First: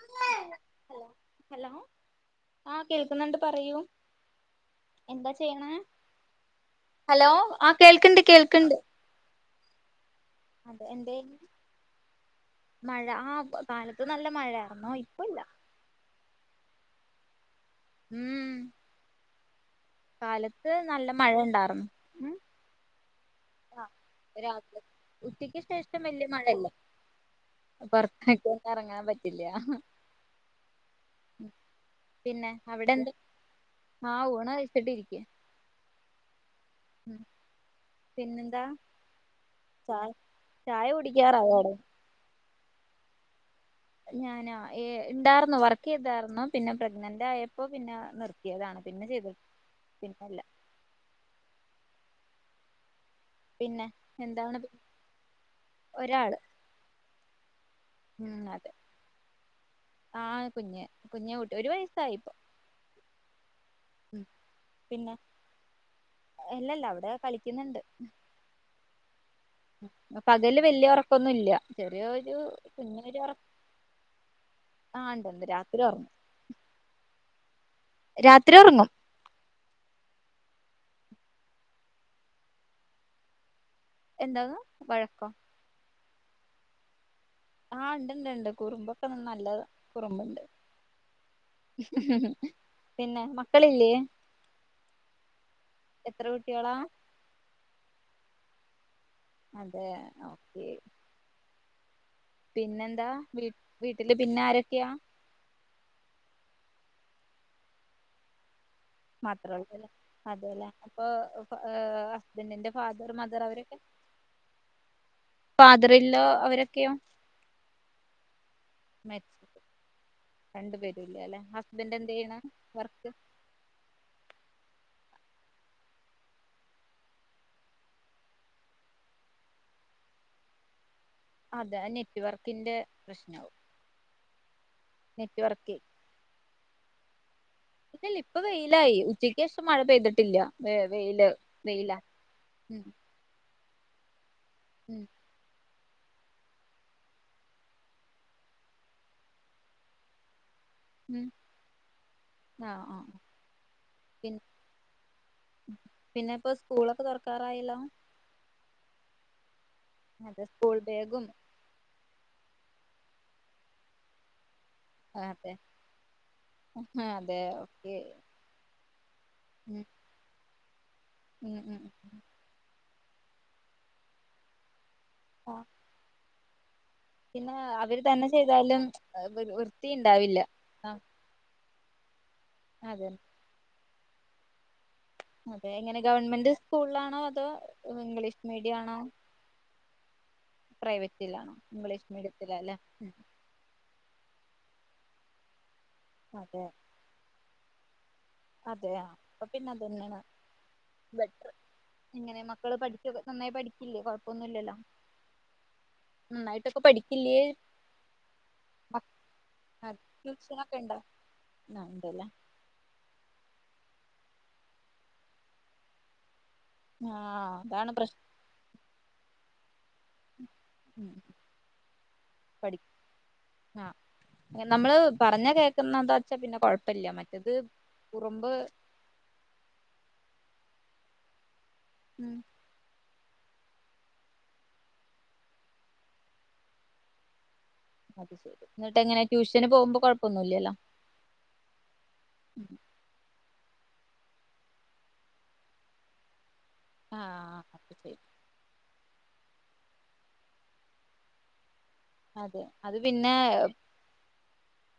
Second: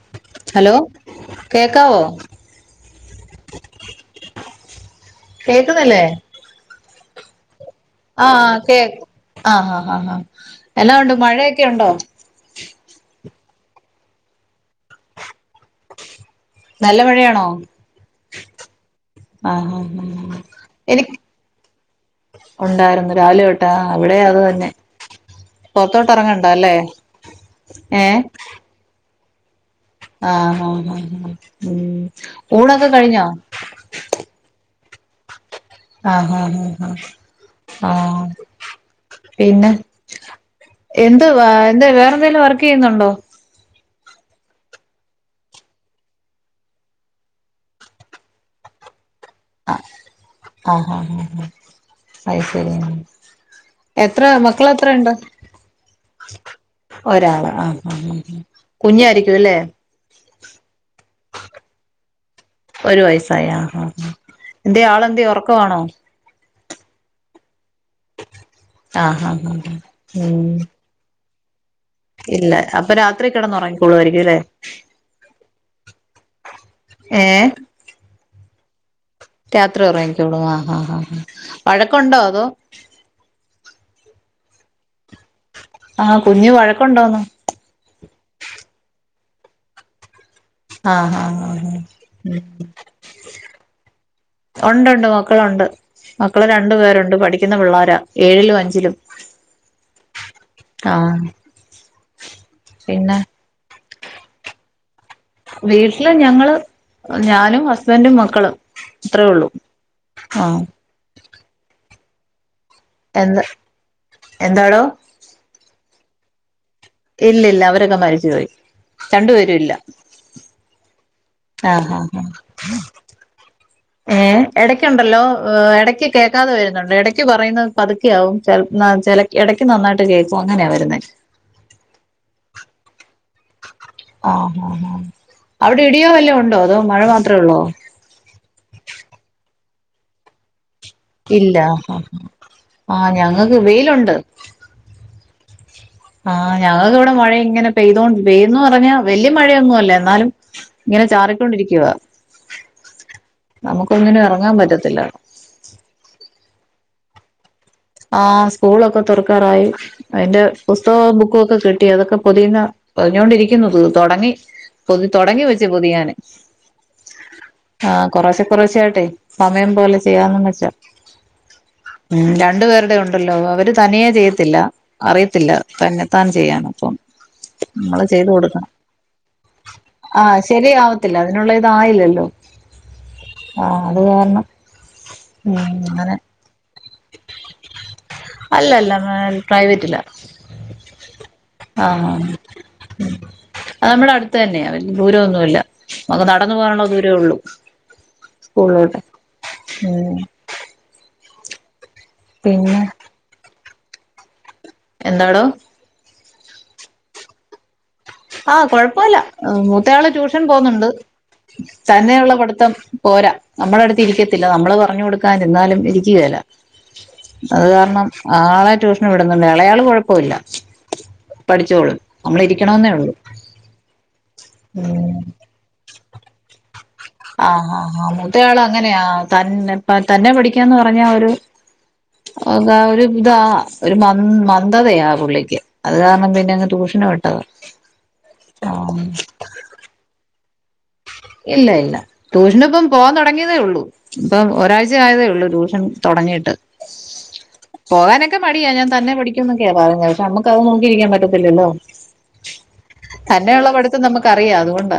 Hello hello കേക്കാവോ ആഹ് കേൾക്കുന്നുണ്ട് പറയൂ. എന്താ ചെയ്യ്ണെ കേക്കുന്നില്ലേ ഹലോ ആഹ്. കേൾക്ക്ണ്ട് ആഹ് കേൾക്ക്ണ്ട് കേക്കു ആഹ് ആഹ് ആഹ് ആഹ്. അതെ എന്നാ ഉണ്ട് എന്തേ. മഴയൊക്കെ ഉണ്ടോ മഴ ആഹ് കാലത്ത് നല്ല മഴ ആയിരുന്നു ഇപ്പ ഇല്ല. നല്ല മഴയാണോ. ഉം. ആഹ് കാലത്ത് നല്ല എനിക്ക് മഴ ഉണ്ടാർന്നു ഉം ഉണ്ടായിരുന്നു രാവിലെ തൊ ട്ടാ ആ ഇവിടെ അതുതന്നെ രാത്രി പൊറത്തോട്ട് ഇറങ്ങണ്ടോ അല്ലേ. ഏഹ് പൊറത്തക്കെന്നും എറങ്ങാൻ പറ്റില്ല. ആണോ ആഹ് ആഹ് ഉം പിന്നെ ഊണൊക്കെ അവിടെ എന്ത് കഴിഞ്ഞോ. ആഹ് ഊണ് കഴിച്ചിട്ടിരിക്ക്യ. ആഹ് ആഹ് ആഹ് ആഹ് ആഹ്. പിന്നെന്താ. പിന്നെ ചായ ചായ എന്തുവാ കുടിക്കാറായോ അവിടെ എന്തെ വേറെന്തെങ്കിലും വർക്കെയ്യുന്നുണ്ടോ. ഞാനോ ഏ ഇണ്ടാർന്നു വർക്കെയ്താർന്നു പിന്നെ പ്രഗ്നന്റ് ആയപ്പൊ പിന്നെ നിർ ത്ത്യതാണ് പിന്നെ ചെയ്ത്. അ ആഹ് ആഹ് ആഹ് ആഹ് അത് ശരിയ. പിന്നെ എത്ര എന്താണ് മക്കളത്ര ഇണ്ട്. ഒരാള് ഒരാള് ആഹ് ആഹ് കുഞ്ഞായിരിക്കും അല്ലേ. ആഹ് കുഞ്ഞ് കുഞ്ഞേ കൂട്ടി ഒരു വയസായിപ്പോ. ഒരു വയസ്സായ ആ ആഹ് എന്തേ പിന്നെ ആളെന്തെ ഒറക്കവാ ണോ? അല്ലല്ല അവിടെ കളിക്കുന്നുണ്ട്. ആഹ് ആഹ് ആഹ് ഉം പകല് വല്യ ഒർ പ്പൊന്നുല്ല്യ ഇല്ല അപ്പൊ രാത്രി കെടന്നൊ റങ്ങിക്കൊളു ആയിരിക്കുല്ലേ ആഹ് ണ്ട് ണ്ട് രാത്രി ഒറങ്ങും ഏഹ് രാത്രി ഒറങ്ങും രാത്രി ഒറങ്ങിക്കോളും ആ ഹാ ഹാ വഴക്കുണ്ടോ അതോ? എന്താണ് വഴക്കൊ? ആഹ് കുഞ്ഞു വഴക്കുണ്ടോന്ന് ആഹ് ണ്ട്ണ്ട് ണ്ട് കുറുമ്പൊക്കെ നല്ല കുറുമ്പുണ്ട് ആഹ് ആഹ് ആഹ് പിന്നെ മക്കളില്ലേ? ഒണ്ട്ണ്ട് മക്കളുണ്ട് എത്ര മക്കള് രണ്ടു കുട്ടികളാ പേരുണ്ട് പഠി ക്കു ന്ന പിള്ളാര ഏഴിലും അഞ്ചിലും അതെ ഓക്കെ ആഹ് പിന്നെന്താ പിന്നെ വീ വീട്ടില് പിന്നെ ആരൊക്കെയാ? വീട്ടില് ഞങ്ങള് ഞാനും ഹസ്ബൻറും മക്കളും. അത്രേ ഉള്ളൂ മാത്രേ ഉള്ളല്ലേ ആഹ് അതെല്ലേ അപ്പൊ എഏഹ് ഹസ്ബൻറിന്റെ ഫാദർ എന്ത് മദർ അവരൊക്കെ എന്താടോ ഫാദർ ഇൻ ലോ അവരൊക്കെയോ? ഇല്ലില്ല അവരൊക്കെ മരിച്ചുപോയി. രണ്ടു മരിച്ചു പേരു ഇല്ല. രണ്ടു പേരുമില്ല അല്ലെ ആഹ് ആഹ് ആഹ് ഹസ്ബന്റെന്തെയ്യ്ണ് വർക്ക്? ഏഹ് എടയ്ക്കുണ്ടല്ലോ എടയ്ക്ക് കേക്കാതെ വരുന്നുണ്ട് എടയ്ക്ക് പറയുന്നത് പതുക്കെ ആവും ചെൽ നാ ചെല എടയ്ക്ക് നന്നായിട്ട് കേക്കും അങ്ങനെയ വരുന്നേ അതെ അ നെറ്റ് വർക്കിന്റെ പ്രശ്നാവും. ആഹ് ആഹ് ആഹ് നെറ്റ് വർക്ക് അവിടെ ഇടിയോ വല്ലോ ഉണ്ടോ അതോ മഴ മാത്രേ ഉള്ളോ? ഇല്ലല്ല ഇപ്പ വെയിലായി ഉച്ചയ്ക്കേഷം മഴ പെയ്തിട്ടില്ല. വേ വെയില് ഇല്ല വെയിലാ ആഹ് ആഹ് ഞങ്ങക്ക് വെയിലുണ്ട്. ഏഹ് ആഹ് ഞങ്ങക്ക് ഇവിടെ മഴ ഇങ്ങനെ പെയ്തോണ്ട് പെയ്യുന്നു പറഞ്ഞാ വല്യ മഴയൊന്നും അല്ല എന്നാലും ഇങ്ങനെ ഉം ചാറിക്കൊണ്ടിരിക്കുവാ. ആഹ് ആഹ് നമുക്കൊന്നിനും പി എറങ്ങാൻ പറ്റത്തില്ല. പിന്നെ പ്പോ സ്കൂളൊക്കെ തൊറക്കാറായല്ലോ. ആഹ് സ്കൂളൊക്കെ തുറക്കാറായി. അയിന്റെ അതെ സ്കൂൾ പുസ്തകവും ബാഗും ബുക്കു ഒക്കെ കിട്ടി. അതൊക്കെ പൊതിയുന്ന പൊതിഞ്ഞോണ്ടിരിക്കുന്നു തു തുടങ്ങി. പൊതി തൊടങ്ങി അതെ വെച്ചു പൊതിയാന്. അതെ ഓക്കെ ആഹ് കൊറേശ്ശെ കൊറേശ്ശെ ആയിട്ടെ സമയം ഉം പോലെ ചെയ്യാമെന്നും വെച്ചാ ഉം രണ്ട് പേർ ടെ ഉണ്ടല്ലോ അവര് തനിയെ ചെയ്യത്തില്ല അറിയത്തില്ല. ആ തന്നെത്താൻ ചെയ്യാൻ അപ്പം പിന്നെ അവര് നമ്മള് തന്നെ ചെയ്തു കൊടുക്കണം ചെയ്താലും വൃ വൃത്തി ണ്ടാവില്ല ത്തില്ല അതിനുള്ള ഇതായില്ലല്ലോ. അതെ ആഹ് അത് കാരണം ഉം അതെ എങ്ങനെ അങ്ങനെ ഗവൺമെന്റ് സ്കൂളാണോ അതോ ഇംഗ്ലീഷ് മീഡിയാണോ? ഞാൻ പ്രൈവറ്റിലാ പ്രൈവറ്റിലാ ഇംഗ്ലീഷ് ആഹ് മീഡിയത്തിലാല്ലെ അത് നമ്മടെ അടുത്ത് തന്നെയാ വല്യ ദൂരൊന്നുല്ല നമുക്ക് നടന്നു അതെ പോകാനുള്ള ദൂരെ ഒള്ളു അതെയാ അപ്പൊ പിന്നെ അതെന്നേണ് ബെറ്റർ എങ്ങനെ മക്കള് പിന്നെ പഠിക്കൊക്കെ നന്നായി പഠിക്കില്ലേ കുഴപ്പൊന്നും ഇല്ലല്ലോ എന്താടോ നന്നായിട്ടൊക്കെ പഠിക്കില്ല്യേ ആഹ് കൊഴപ്പമില്ല മൂത്തയാള് ട്യൂഷൻ ട്യൂഷനൊക്കെ പോന്നുണ്ട് ഉണ്ടോ ആ ഉണ്ടല്ലേ തന്നെയുള്ള പഠിത്തം പോരാ നമ്മളെ അടുത്ത് ഇരിക്കത്തില്ല നമ്മള് പറഞ്ഞു കൊടുക്കാൻ നിന്നാലും ഇരിക്കുകേല ആഹ് അത് അതാണ് കാരണം പ്രശ്നം ആളെ ട്യൂഷന് വിടുന്നുണ്ട് എളയാള് കുഴപ്പമില്ല ഉം പഠിച്ചോളും നമ്മള് പഠി ഇരിക്കണെന്നേ ഉള്ളൂ ആഹ് നമ്മള് ഉം പറഞ്ഞാ കേൾക്കുന്നത ച്ച പിന്നെ കുഴപ്പല്ല്യ മറ്റത് ആഹ് ആഹ് ആഹ് കുറുമ്പ് മൂത്തയാള് അങ്ങനെയാ തന്നെ തന്നെ പഠിക്കാന്ന് പറഞ്ഞാ ഒരു ഉം ന്താ ഒരു ഇതാ ഒരു മ മന്ദതയാ പുള്ളിക്ക് അത് കാരണം പിന്നെ അങ്ങ് ട്യൂഷന് വിട്ടതാ അത് ശരി ആഹ് ഇന്നിട്ട് എങ്ങനെ ട്യൂഷന് പോവ്മ്പോ കൊഴപ്പൊന്നുല്ല്യല്ലോ ഇല്ല ഇല്ല ട്യൂഷൻപ്പം പോവാൻ തൊടങ്ങിയതേ ഉള്ളൂ ഇപ്പൊ ഒരാഴ്ച ആയതേ ഉള്ളൂ ട്യൂഷൻ തൊടങ്ങിയിട്ട് ആഹ് അത് ശരി ഒക്കെ പടിയാ ഞാൻ തന്നെ പഠിക്കുന്നൊക്കെയാ പറഞ്ഞത് പക്ഷേ നമുക്ക് അത് നോക്കിയിരിക്കാൻ പറ്റത്തില്ലല്ലോ അതെ അത് പിന്നെ നമുക്ക് അറിയാം അതുകൊണ്ടാ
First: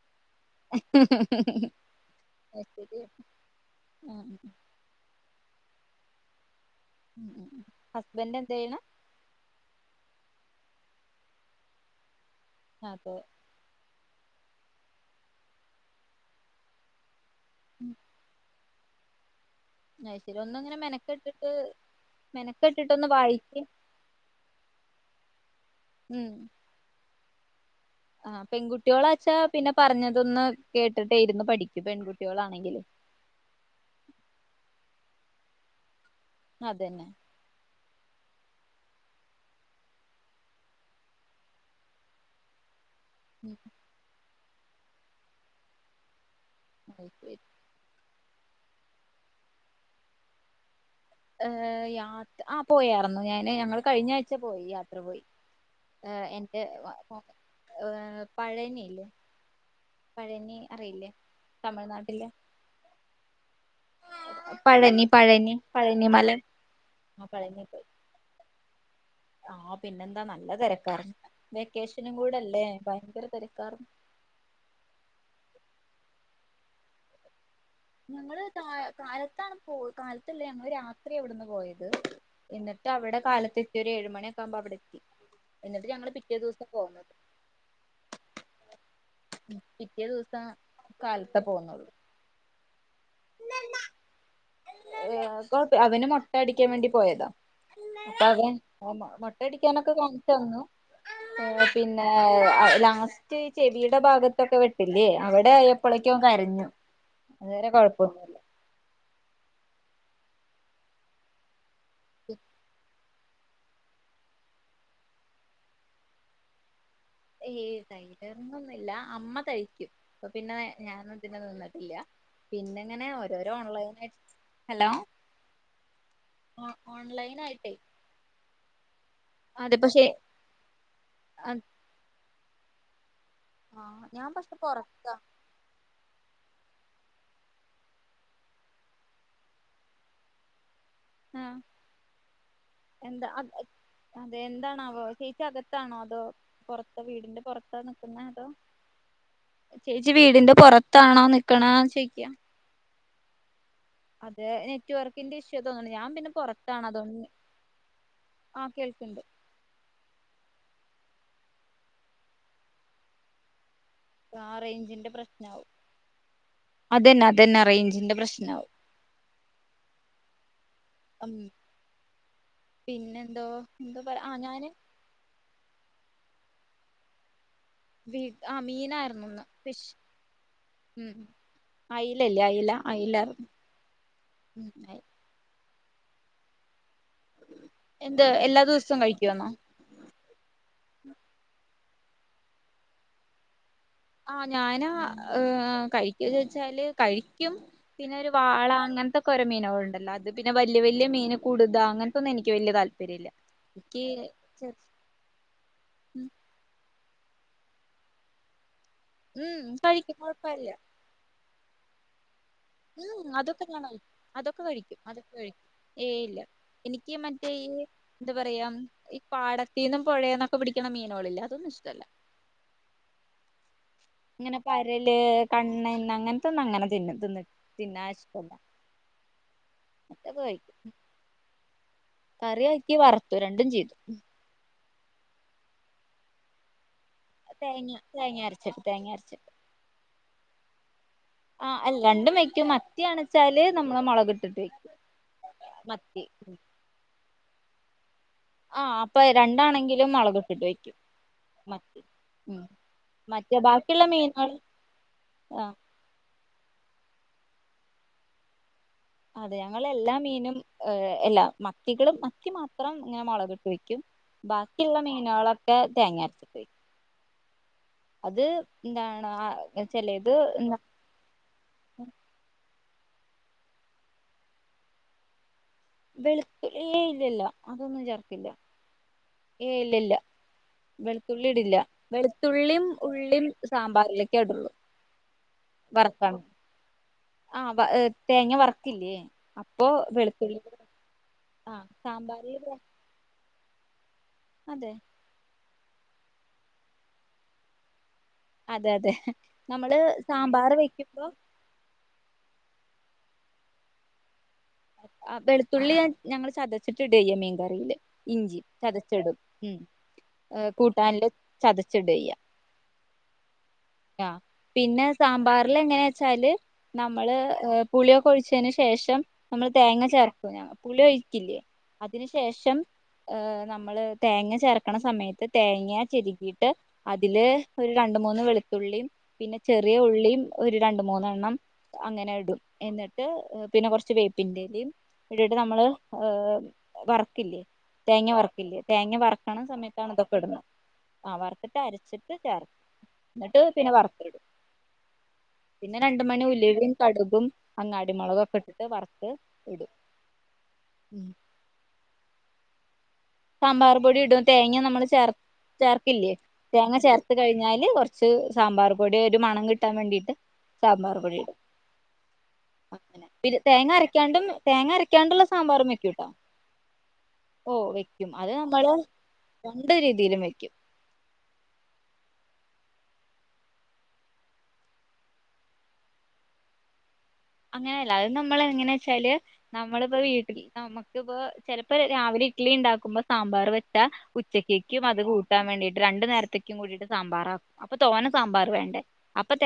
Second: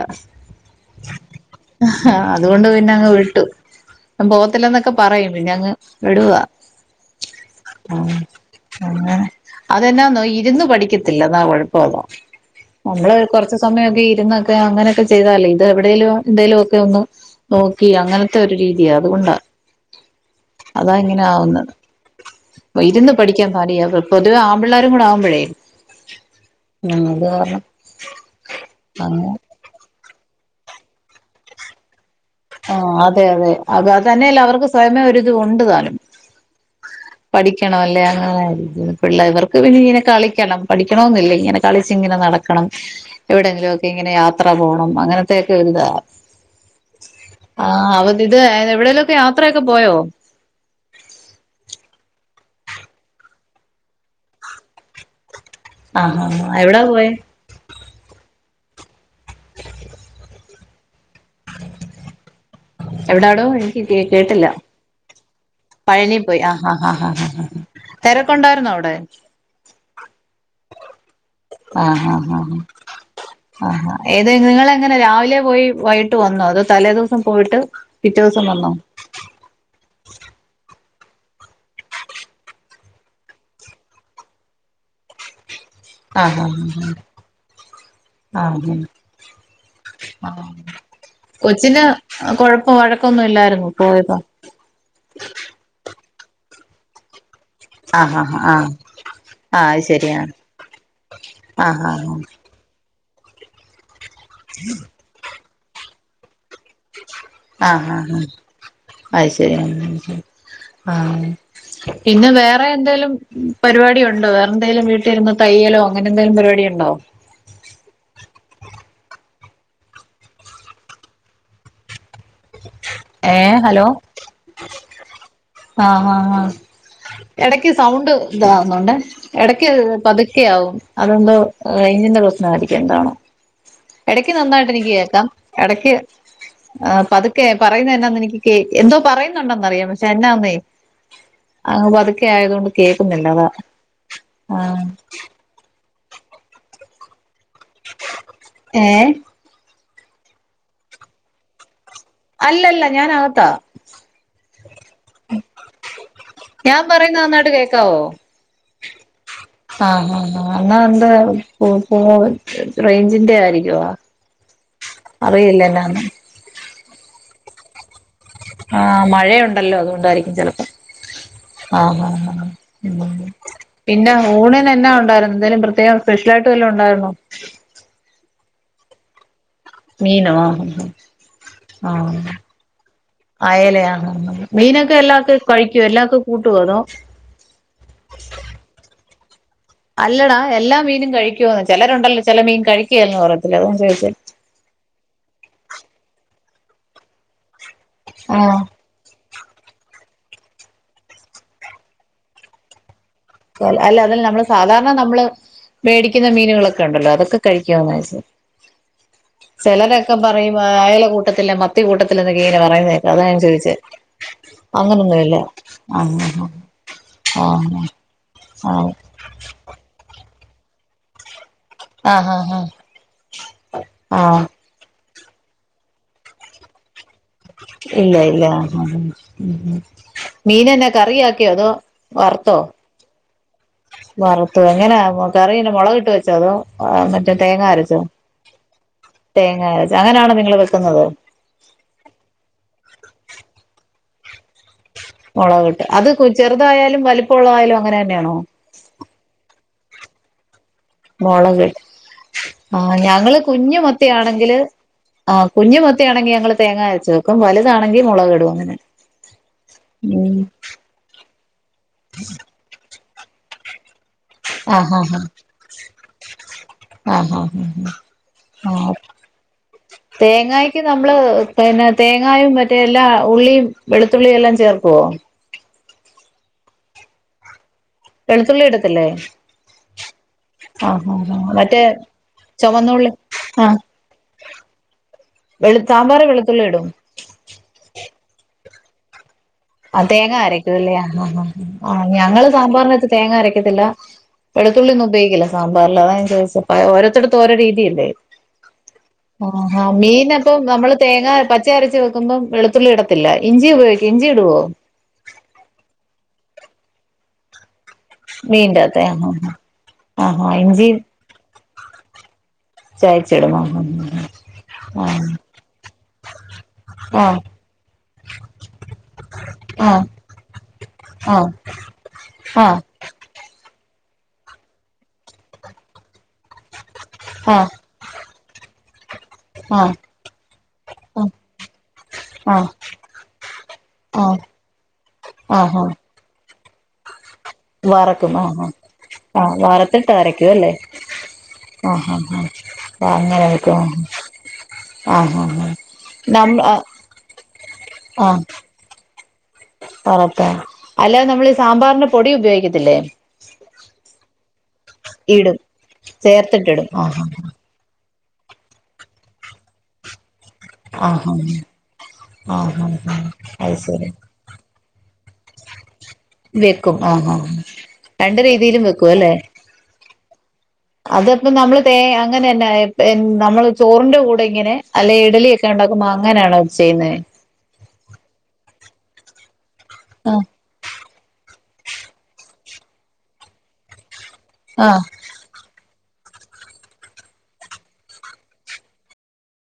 ആഹ് അത് അതുകൊണ്ട് പിന്നെ ശരി അങ്ങ് വിട്ടു ഉം ഞാൻ പോകത്തില്ലന്നൊക്കെ പറയും പിന്നെ അങ്ങ് വിടുവാ ഉം ഉം ആഹ് ഹസ്ബൻഡ് എന്ത് ചെയ്യണ് അങ്ങനെ അതെന്നാന്നോ ഇരുന്ന് പഠിക്കത്തില്ല അതാ കൊഴപ്പൊ അതാ നമ്മള് അതെ കൊറച്ച് സമയൊക്കെ ഇരുന്നൊക്കെ അങ്ങനെയൊക്കെ ചെയ്താലേ ഇത് എവിടേലും എന്തേലും ഒക്കെ ഒന്ന് നോക്കി അങ്ങനെ ത്തെ ഒരു രീതിയ അതുകൊണ്ടാ അത് ശരി ഒന്നിങ്ങനെ അതാ ഇങ്ങനെ മെനക്കെട്ടിട്ട് ആവുന്നത് മെനക്കെട്ടിട്ടൊന്ന് ഇരുന്ന് പഠിക്കാൻ വായിക്ക് പണിയാ പൊതുവേ ആമ്പിള്ളാരും കൂടാവ്മ്പഴേ ഉം അത് കാര്ണം ആഹ് പെങ്കുട്ട്യോളാച്ചാ പിന്നെ പറഞ്ഞതൊന്ന് കേട്ടിട്ട് ഇര്ന്ന് പഠിക്കും പെങ്കു ആഹ് അതെ അതെ അത് അത് തന്നേല്ല അവർക്ക് സ്വയമേ ഒരിത് ഒണ്ട് താനും അതെന്നെ പഠിക്കണം അല്ലേ അങ്ങനാരിക്ക പിള്ളേ ഇവർക്ക് പിന്നെങ്ങനെ കളിക്കണം പഠിക്കണോന്നില്ല ഇങ്ങനെ കളിച്ച് ഇങ്ങനെ നടക്കണം ഉം എവിടെങ്കിലും ഒക്കെ ഇങ്ങനെ യാത്ര പോണം അങ്ങനത്തയൊക്കെ ഒര് ഇതാ [unintelligible] ആഹ് അവത് ഇത് എവിടേലും ഒക്കെ യാത്രയൊക്കെ പോയോ ഏഹ് യാത് ആഹ് പോയായിരുന്നു ഞാന് ഞങ്ങള് കഴിഞ്ഞ ആഴ്ച പോയി യാത്ര പോയി ആഹ് ഏഹ് ആഹ് ആഹ് എന്റെ എവ്ടാ പോയേ ഏഹ് പഴനി ഇല്ലേ [inaudible] പഴനി അറിയില്ലേ തമിഴ്നാട്ട്ലെ എവ്ടാടോ എനിക്ക് കേ കേട്ടില്ല പഴനി പഴനി പഴനി പഴനിമല പോയി ആഹ് ആഹ് ആഹ് ആഹാ ആ തെരക്കൊണ്ടായിര്ന്നോ അവ്ടെ ആഹ് പിന്നെന്താ നല്ല തെരക്കാർന്നു ആഹ് വെക്കേഷനും കൂടല്ലേ ഭയങ്കര തെരക്കാർന്ന് ഏതേ നിങ്ങളെങ്ങനെ രാവിലെ പോയി വൈകിട്ട് വന്നോ അതോ തലേ ദിവസം പോയ്ട്ട് ഞങ്ങള് കായ് കാലത്താണ് പോ കാലത്തല്ല ഞങ്ങള് രാത്ര്യാ ഇവട്ന്ന് പോയത് എന്നിട്ട് അവിടെ കാലത്തെത്തി ഒരു ഏഴി മണ്യൊക്കൊവുമ്പോ അവ്ടെത്തി. എന്നിട്ട് ഞങ്ങള് പിറ്റേ ആഹ് ദിവസം ആഹ് പോന്ന്. ആഹ് പിറ്റേ ദിവസം കാലത്താ പോന്നത് ആ കൊഴപ്പം വഴക്കൊന്നും ഇല്ലായിര്ന്നു പോയപ്പോ ഏഹ് കൊഴപ്പീ അവന് മൊട്ടയടിക്കാൻ വേണ്ടി പോയതാ. ആഹ് അപ്പ ആഹ് അവൻ ആഹ് ആഹ് അത് മൊട്ടയടിക്കാനൊക്കെ ശരിയാ കാണ്ച്ചന്നു. ഏഹ് ആഹ് പിന്നേ ആഹ് അയ് ലാസ് റ്റ് ചെവീടെ ഭാഗത്തൊക്കെ വെട്ടില്ലേ അവിടെ ആയപ്പളേക്കും അവൻ കരഞ്ഞു. അതുവരെ ആഹ് ആഹ് കൊഴപ്പൊന്നുല്ല ഹ അത്ശരി അത്ശരി ആഹ് പിന്നെ വേറെ എന്തേലും പരുപാടി ഒണ്ടോ വേറെന്തേലും വീട്ടീര്ന്ന് തയ്യലോ അങ്ങനെന്തേലും പര്വാടിയൊണ്ടോ? ഏയ് ടെെയ്ലറിങ്ങൊന്ന്ല്ല അമ്മ തയ്ക്കും. അപ്പൊ പിന്നെ ഞാനതിന് നിന്ന്ട്ട്ല്ല്യ. പിന്നെങ്ങനെ ഏ ഓരോരോ ഹലോ ഓൺലൈനായിട്ട്, ഹലോ? ആഹ് ആഹ് ഹ ഓൺലൈൻ എടയ്ക്ക് ആയിട്ടേ സൗണ്ട് ഇതാകുന്നൊണ്ട് എടക്ക് അതിപ്പോ ശെ പതുക്കെ ആവും അതെത്നേ റേഞ്ചിന്റെ പ്രശ്നായിര്ക്കും എന്താണോ. ആഹ് ഞാൻ എടയ്ക്ക് പക്ഷെ നന്നായിട്ടെനിക്ക് പൊറത്താ കേക്കാം എടയ്ക്ക് ആഹ് പത്ക്കെ പറയുന്നെ എന്നാന്ന് എനിക്ക് കേ എന്തോ പറയുന്നുണ്ടന്നറിയാം പക്ഷെ എന്നാന്നേ ആഹ് പതുക്കെ ആയതോണ്ട് കേൾക്കുന്നില്ല എന്താ അതാ ആഹ് ച്ചി അകത്താണോ അതോ പൊറത്ത് വീടിന്റെ പൊറത്താ നിക്കുന്നേ അതോ ഏ ചേച്ചി വീടിന്റെ പൊറത്താണോ നിക്കണേ ചേയ്ക്കാ അല്ലല്ല ഞാനകത്താ. അതെ നെറ്റ്വർക്കിന്റെ ഇഷ്യു തോന്ന്ണ് ഞാൻ പിന്നെ ഞാൻ പുറത്താണ് പറയുന്ന അതുകൊണ്ട് നന്നായിട്ട് കേൾക്കാവോ? ആ കേൾക്കണ്ട് ആഹ് ആഹ് ആഹ് എന്നാഒണ്ട് പോ ഫോ റേഞ്ചിന്റെ ആയിര്ക്കുവാ ആഹ് റേഞ്ചിന്റെ പ്രശ്നാവും. അതന്നെ അതന്നെ റേഞ്ചിന്റെ പ്രശ്നം ആഹ് മഴയുണ്ടല്ലോ അതോണ്ടായിരിക്കും ചെലപ്പം ഉം ആഹ് അഹ് അഹ് പിന്നെന്തോ എന്തോ പിന്നെ പറ ആ ഞാന് ഊണിനെന്നാ ഉണ്ടായിരുന്നു എന്തേലും പ്രത്യേകം സ്പെഷ്യലായിട്ട് വല്ലൊം ഉണ്ടായിരുന്നോ? വീ ആഹ് മീനായിരുന്നു ഇന്ന്. മീനോ? ആഹ് അയിലല്ലേ അയില അയിലായിരുന്നു അയലയായിരുന്നു ഇന്ന് ഉം മീനൊക്കെ എല്ലാതും കഴിക്കുവോ എല്ലാതും കൂട്ടുവൊ അതൊ എന്ത് എല്ലാ ദിവസവും കഴിക്കോന്നോ? അല്ലടാ എല്ലാ മീനും കഴിക്കോന്ന്. ചെലരുണ്ടല്ലോ ചെല മീൻ കഴിക്കേലെന്ന് പറത്തില്ല അതോണ്ട് ചോദിച്ചേ ആഹ് ഞാന് ഏഹ് കഴിയ്ക്കോ ചോയ്ച്ചാല് കഴിക്ക്യും പിന്നൊരു ആഹ് വാള അങ്ങൻത്തെ ക്കോരോ മീനേള്ണ്ടല്ലോ അത് പിന്നെ വല്യ വല്യ മീന് കുട്താ അങ്ങനത്തൊന്നും എനിയ്ക്ക് വല്യ താല്പര്യല്ല അല്ല അതല്ല നമ്മള് സാധാരണ നമ്മള് ഉം മേടിക്കുന്ന മീനുകളൊക്കെ ഉണ്ടല്ലോ അതൊക്കെ കഴിക്കോന്നാ ചോദിച്ചെ ഉം ചെലരൊക്കെ കഴിക്കും പറയും കുഴപ്പല്ല അയല കൂട്ടത്തില്ല മ ത്തി കൂട്ടത്തില്ല ങ്ങനൊക്കെ ഇങ്ങനെ പറയുന്നെ കേൾക്കാ അതാ ഉം ഞാൻ അതൊക്കെ ചോദിച്ചെ. കഴിക്കും അതൊക്കെ അങ്ങനൊന്നും ഇല്ല ആഹ് ആഹ് എനിയ്ക്ക് മറ്റേ ഈ എന്താ പറയാ ആഹ് ഈ പാടത്തീന്നും പൊഴേന്നൊക്കെ പിടിക്കണ മീനോളില്ലെ അതൊന്നും ഇഷ്ടല്ല അഹാഹ ഇങ്ങനെ പരല്, കണ്ണൻ അങ്ങൻത്തൊന്നും അങ്ങനെ തിന്നും. ഇല്ല ഇല്ല ഉം ഉം ഉം ഉം മറ്റേത് കഴിക്കും മീനെന്നാ കറി ആക്കിയോ അതോ? കറിയാക്കി വർത്തു രണ്ടും ചെയ്തു. വറത്തു എങ്ങനെ കറി എന്നാ മൊളക് ഇട്ട് വെച്ചൊ അതോ അ മറ്റേ? തേങ്ങ അരച്ചോ തേങ്ങ അരച്ചിട്ട് തേങ്ങ അരച്ചിട്ട് തേങ്ങ അരച്ച് അങ്ങനാണോ നിങ്ങള് വെക്കുന്നത്? ആ അല്ലാണ്ടും വയ്ക്കും മത്തിയാണ്ച്ചാല് നമ്മള് മൊളക് ഇട്ടിട്ട് വെ മൊളകിട്ട് അത് കു ചെറുതായാലും വലിപ്പള്ളതായാലും അങ്ങനെ തന്നെയാണോ? ആ അപ്പം രണ്ടാണെങ്കിലും മൊളക് ഇട്ടിട്ട് വയ്ക്കും. മൊളക് ആ ഞങ്ങള് മറ്റേ കുഞ്ഞു ബാക്കിയുള്ള മീനുകൾ മത്തിയാണെങ്കില് ആ ആഹ് കുഞ്ഞു മ ത്തി ആണെങ്കി ഞങ്ങള് തേങ്ങ അരച്ച് വെക്കും വലുതാണങ്കി മൊളക് ഇടും അങ്ങനെ. അതെ ഞങ്ങള് എല്ലാ ഉം മീനും ഹ് അല്ലാ മത്തികള് മത്തി മാ ത്രം ഞാൻ മൊളകിട്ട് വയ്ക്കും ആഹ് ബാക്കിള്ള ആഹ് ആഹ് മീനളൊക്കെ തേങ്ങ അരച്ചിട്ട് വയ്ക്കും. ആഹ് ആഹ് അത് ആഹ് എന്താണ് ആ ചെലേത് എന്താ തേങ്ങായ്ക്ക് നമ്മള് തേങ്ങ തേങ്ങായും മറ്റേ എല്ലാ ഉള്ളിയും വെളുത്തുള്ളിയും എല്ലാം ചേർക്കോ? വെളുത്തുള്ളി ഇല്ലല്ല. അതൊന്നും ചേർക്കില്ല വെളുത്തുള്ളി ഇടത്തില്ലേ? ഏയ് ഇല്ലല്ല ആഹ് ആഹ് വെളുത്തുള്ളി ആഹ് ഇടില്ല മറ്റേ വെളുത്തുള്ളിം ചുമന്നുള്ളി ഉള്ളിം ആഹ് സാമ്പാറിലേക്കെ ഇടുള്ളു. വെളു സാമ്പാറിൽ വെളുത്തുള്ളിടും ആ വ ഹ് തേങ്ങ വറ്ക്കില്ലേ? ആ തേങ്ങ അരയ്ക്കുല്ലേ അ അ അ ആ ഞങ്ങള് സാമ്പാറിനകത്ത് തേങ്ങ അരക്കത്തില്ല വെളുത്തുള്ളി അതെ ഒന്നും ഉപയോഗിക്കില്ല. സാമ്പാറിൽ അതാ ഞാൻ ചോയ്ച്ചേ ഓരോത്തെട്ത്തും ഓരോ രീതിയല്ലേ. അതെ അതെ ആഹാ നമ്മള് മീനപ്പം സാമ്പാർ നമ്മള് വെക്കുമ്പോ തേങ്ങ പ [unintelligible] അരച്ച് വെക്കുമ്പം വെളുത്തുള്ളി ഇടത്തില്ല ഇഞ്ചി ഉപയോഗിക്കോ ഇഞ്ചി ഇടോ? ആ വെളുത്തുള്ളി ഞാൻ ഞങ്ങള് ചതച്ചിട്ടിടയ്യ മീൻ കറീല്. ഇഞ്ചി മീന്റകത്തെ ആഹ് ചതച്ചിടും ആഹ് ഉം ആഹാ ഏ ഇഞ്ചിയും കൂട്ടാനില് ചതച്ചിടയ്യ. ചായച്ചിടും ആ ആ പിന്നെ സാമ്പാറില് എങ്ങനെ ച്ചാല് ആ നമ്മള് ഹ് പുളിയൊക്കെ ഒഴിച്ചേന് ശേഷം നമ്മള് ആ ആ തേങ്ങ ചേർക്കും ഞ പുളി ആ ഒഴിക്കില്ലേ അതിന് ആ ശേഷം ഹേ നമ്മള് തേങ്ങ ചേർക്ക്ണ സമയത്ത് തേങ്ങ ചെരകീട്ട് അതില് ആ ഒരു രണ്ട്, മൂന്ന് വെളുത്തുള്ളിം പിന്നെ ആ ചെറിയ ഉള്ളിം ഒരു രണ്ട് മൂന്നെണ്ണം അങ്ങനെ ആ ഇടും എന്നിട്ട് പിന്നെ കൊർച്ച് വേ ആ [unintelligible] ഇടട്ട് ആഹാ നമ്മള് ഹ് വറക്കില്ലേ. തേങ്ങ വറക്കും ആ ആ വറക്കില്ലേ തേങ്ങ ആ വറക്ക്ണ വറത്തിട്ട് സമയത്താണ് ഇതൊക്കെ അരക്കും ഇടുന്നത്. അല്ലേ ആ വറത്തിട്ട് ആ ആ അരച്ചിട്ട് ചേർ ആ അങ്ങനെ എന്നിട്ട് വെക്കും പിന്നെ ആ വറത്തേ ഇടും. ആ ആ പിന്നെ രണ്ട് മണി നമ്മ ഉലുവേം കടുകും അങ്ങാടി മൊളക് ഒക്കെ ഇട്ടിട്ട് വറുത്ത് ഇടും പറത്ത ഉം അല്ലാതെ നമ്മൾ ഈ സാമ്പാറിന്റെ പൊടി ഉപയോഗിക്കത്തില്ലേ? സാമ്പാർ പൊടി ഇടും തേങ്ങ നമ്മള് ചേർ ഇടും ചേർക്കില്ലേ ചേർത്തിട്ടിടും തേങ്ങ ആ ചേർത്ത് കഴിഞ്ഞാല് കൊർ ച്ച് സാമ്പാർ പൊടി ഒരു മണം കിട്ടാൻ വേണ്ടിട്ട് ആ സാമ്പാർ പൊടി ആ ഇടും ആ ആ അങ്ങനെ പിന്നെ അത് തേങ്ങ ശരി അരക്കാണ്ടും തേങ്ങ അരയ്ക്കാണ്ട് ഇള്ള സാമ്പാറും വെക്കൂട്ടോ. വെക്കും ആഹ് ആഹ് ആഹ് ഓ വെക്കും രണ്ട് അത് രീതിയിലും നമ്മള് വെക്കും അല്ലേ? രണ്ട് രീതിയിലും വെയ്ക്കും. അത് ഒക്ക നമ്മള് തെ അങ്ങനെന്നെ പെ ഇൻ നമ്മള് ചോറ്ന്റെ കൂടെ ഇങ്ങനെ അല്ലേ ഇഡ്ലി ക്കെ ഇണ്ടാക്കും മ അങ്ങനെണ് ചെയ്യ്ന്നേ അങ്ങനെ അല്ല അത് നമ്മള് എങ്ങനെ വെച്ചാല് നമ്മള് ഇപ്പ ആഹ് വീട്ടിൽ നമ്മ കിബ് ചെലപ്പോ രാവിലെ ഇഡ്ലി ഇണ്ടാക്കുമ്പം സാമ്പാറ് വെട്ടാ ഉച്ചക്കെക്കും ആഹ് അത് കൂ ട്ടാൻ വേണ്ടീട്ട് രണ്ട് നേര്ത്തേക്കും കൂടിട്ട് സാമ്പാറാ അപ്പൊ തോനെ സാമ്പാറ് വേണ്ടെ അപ്പ തേ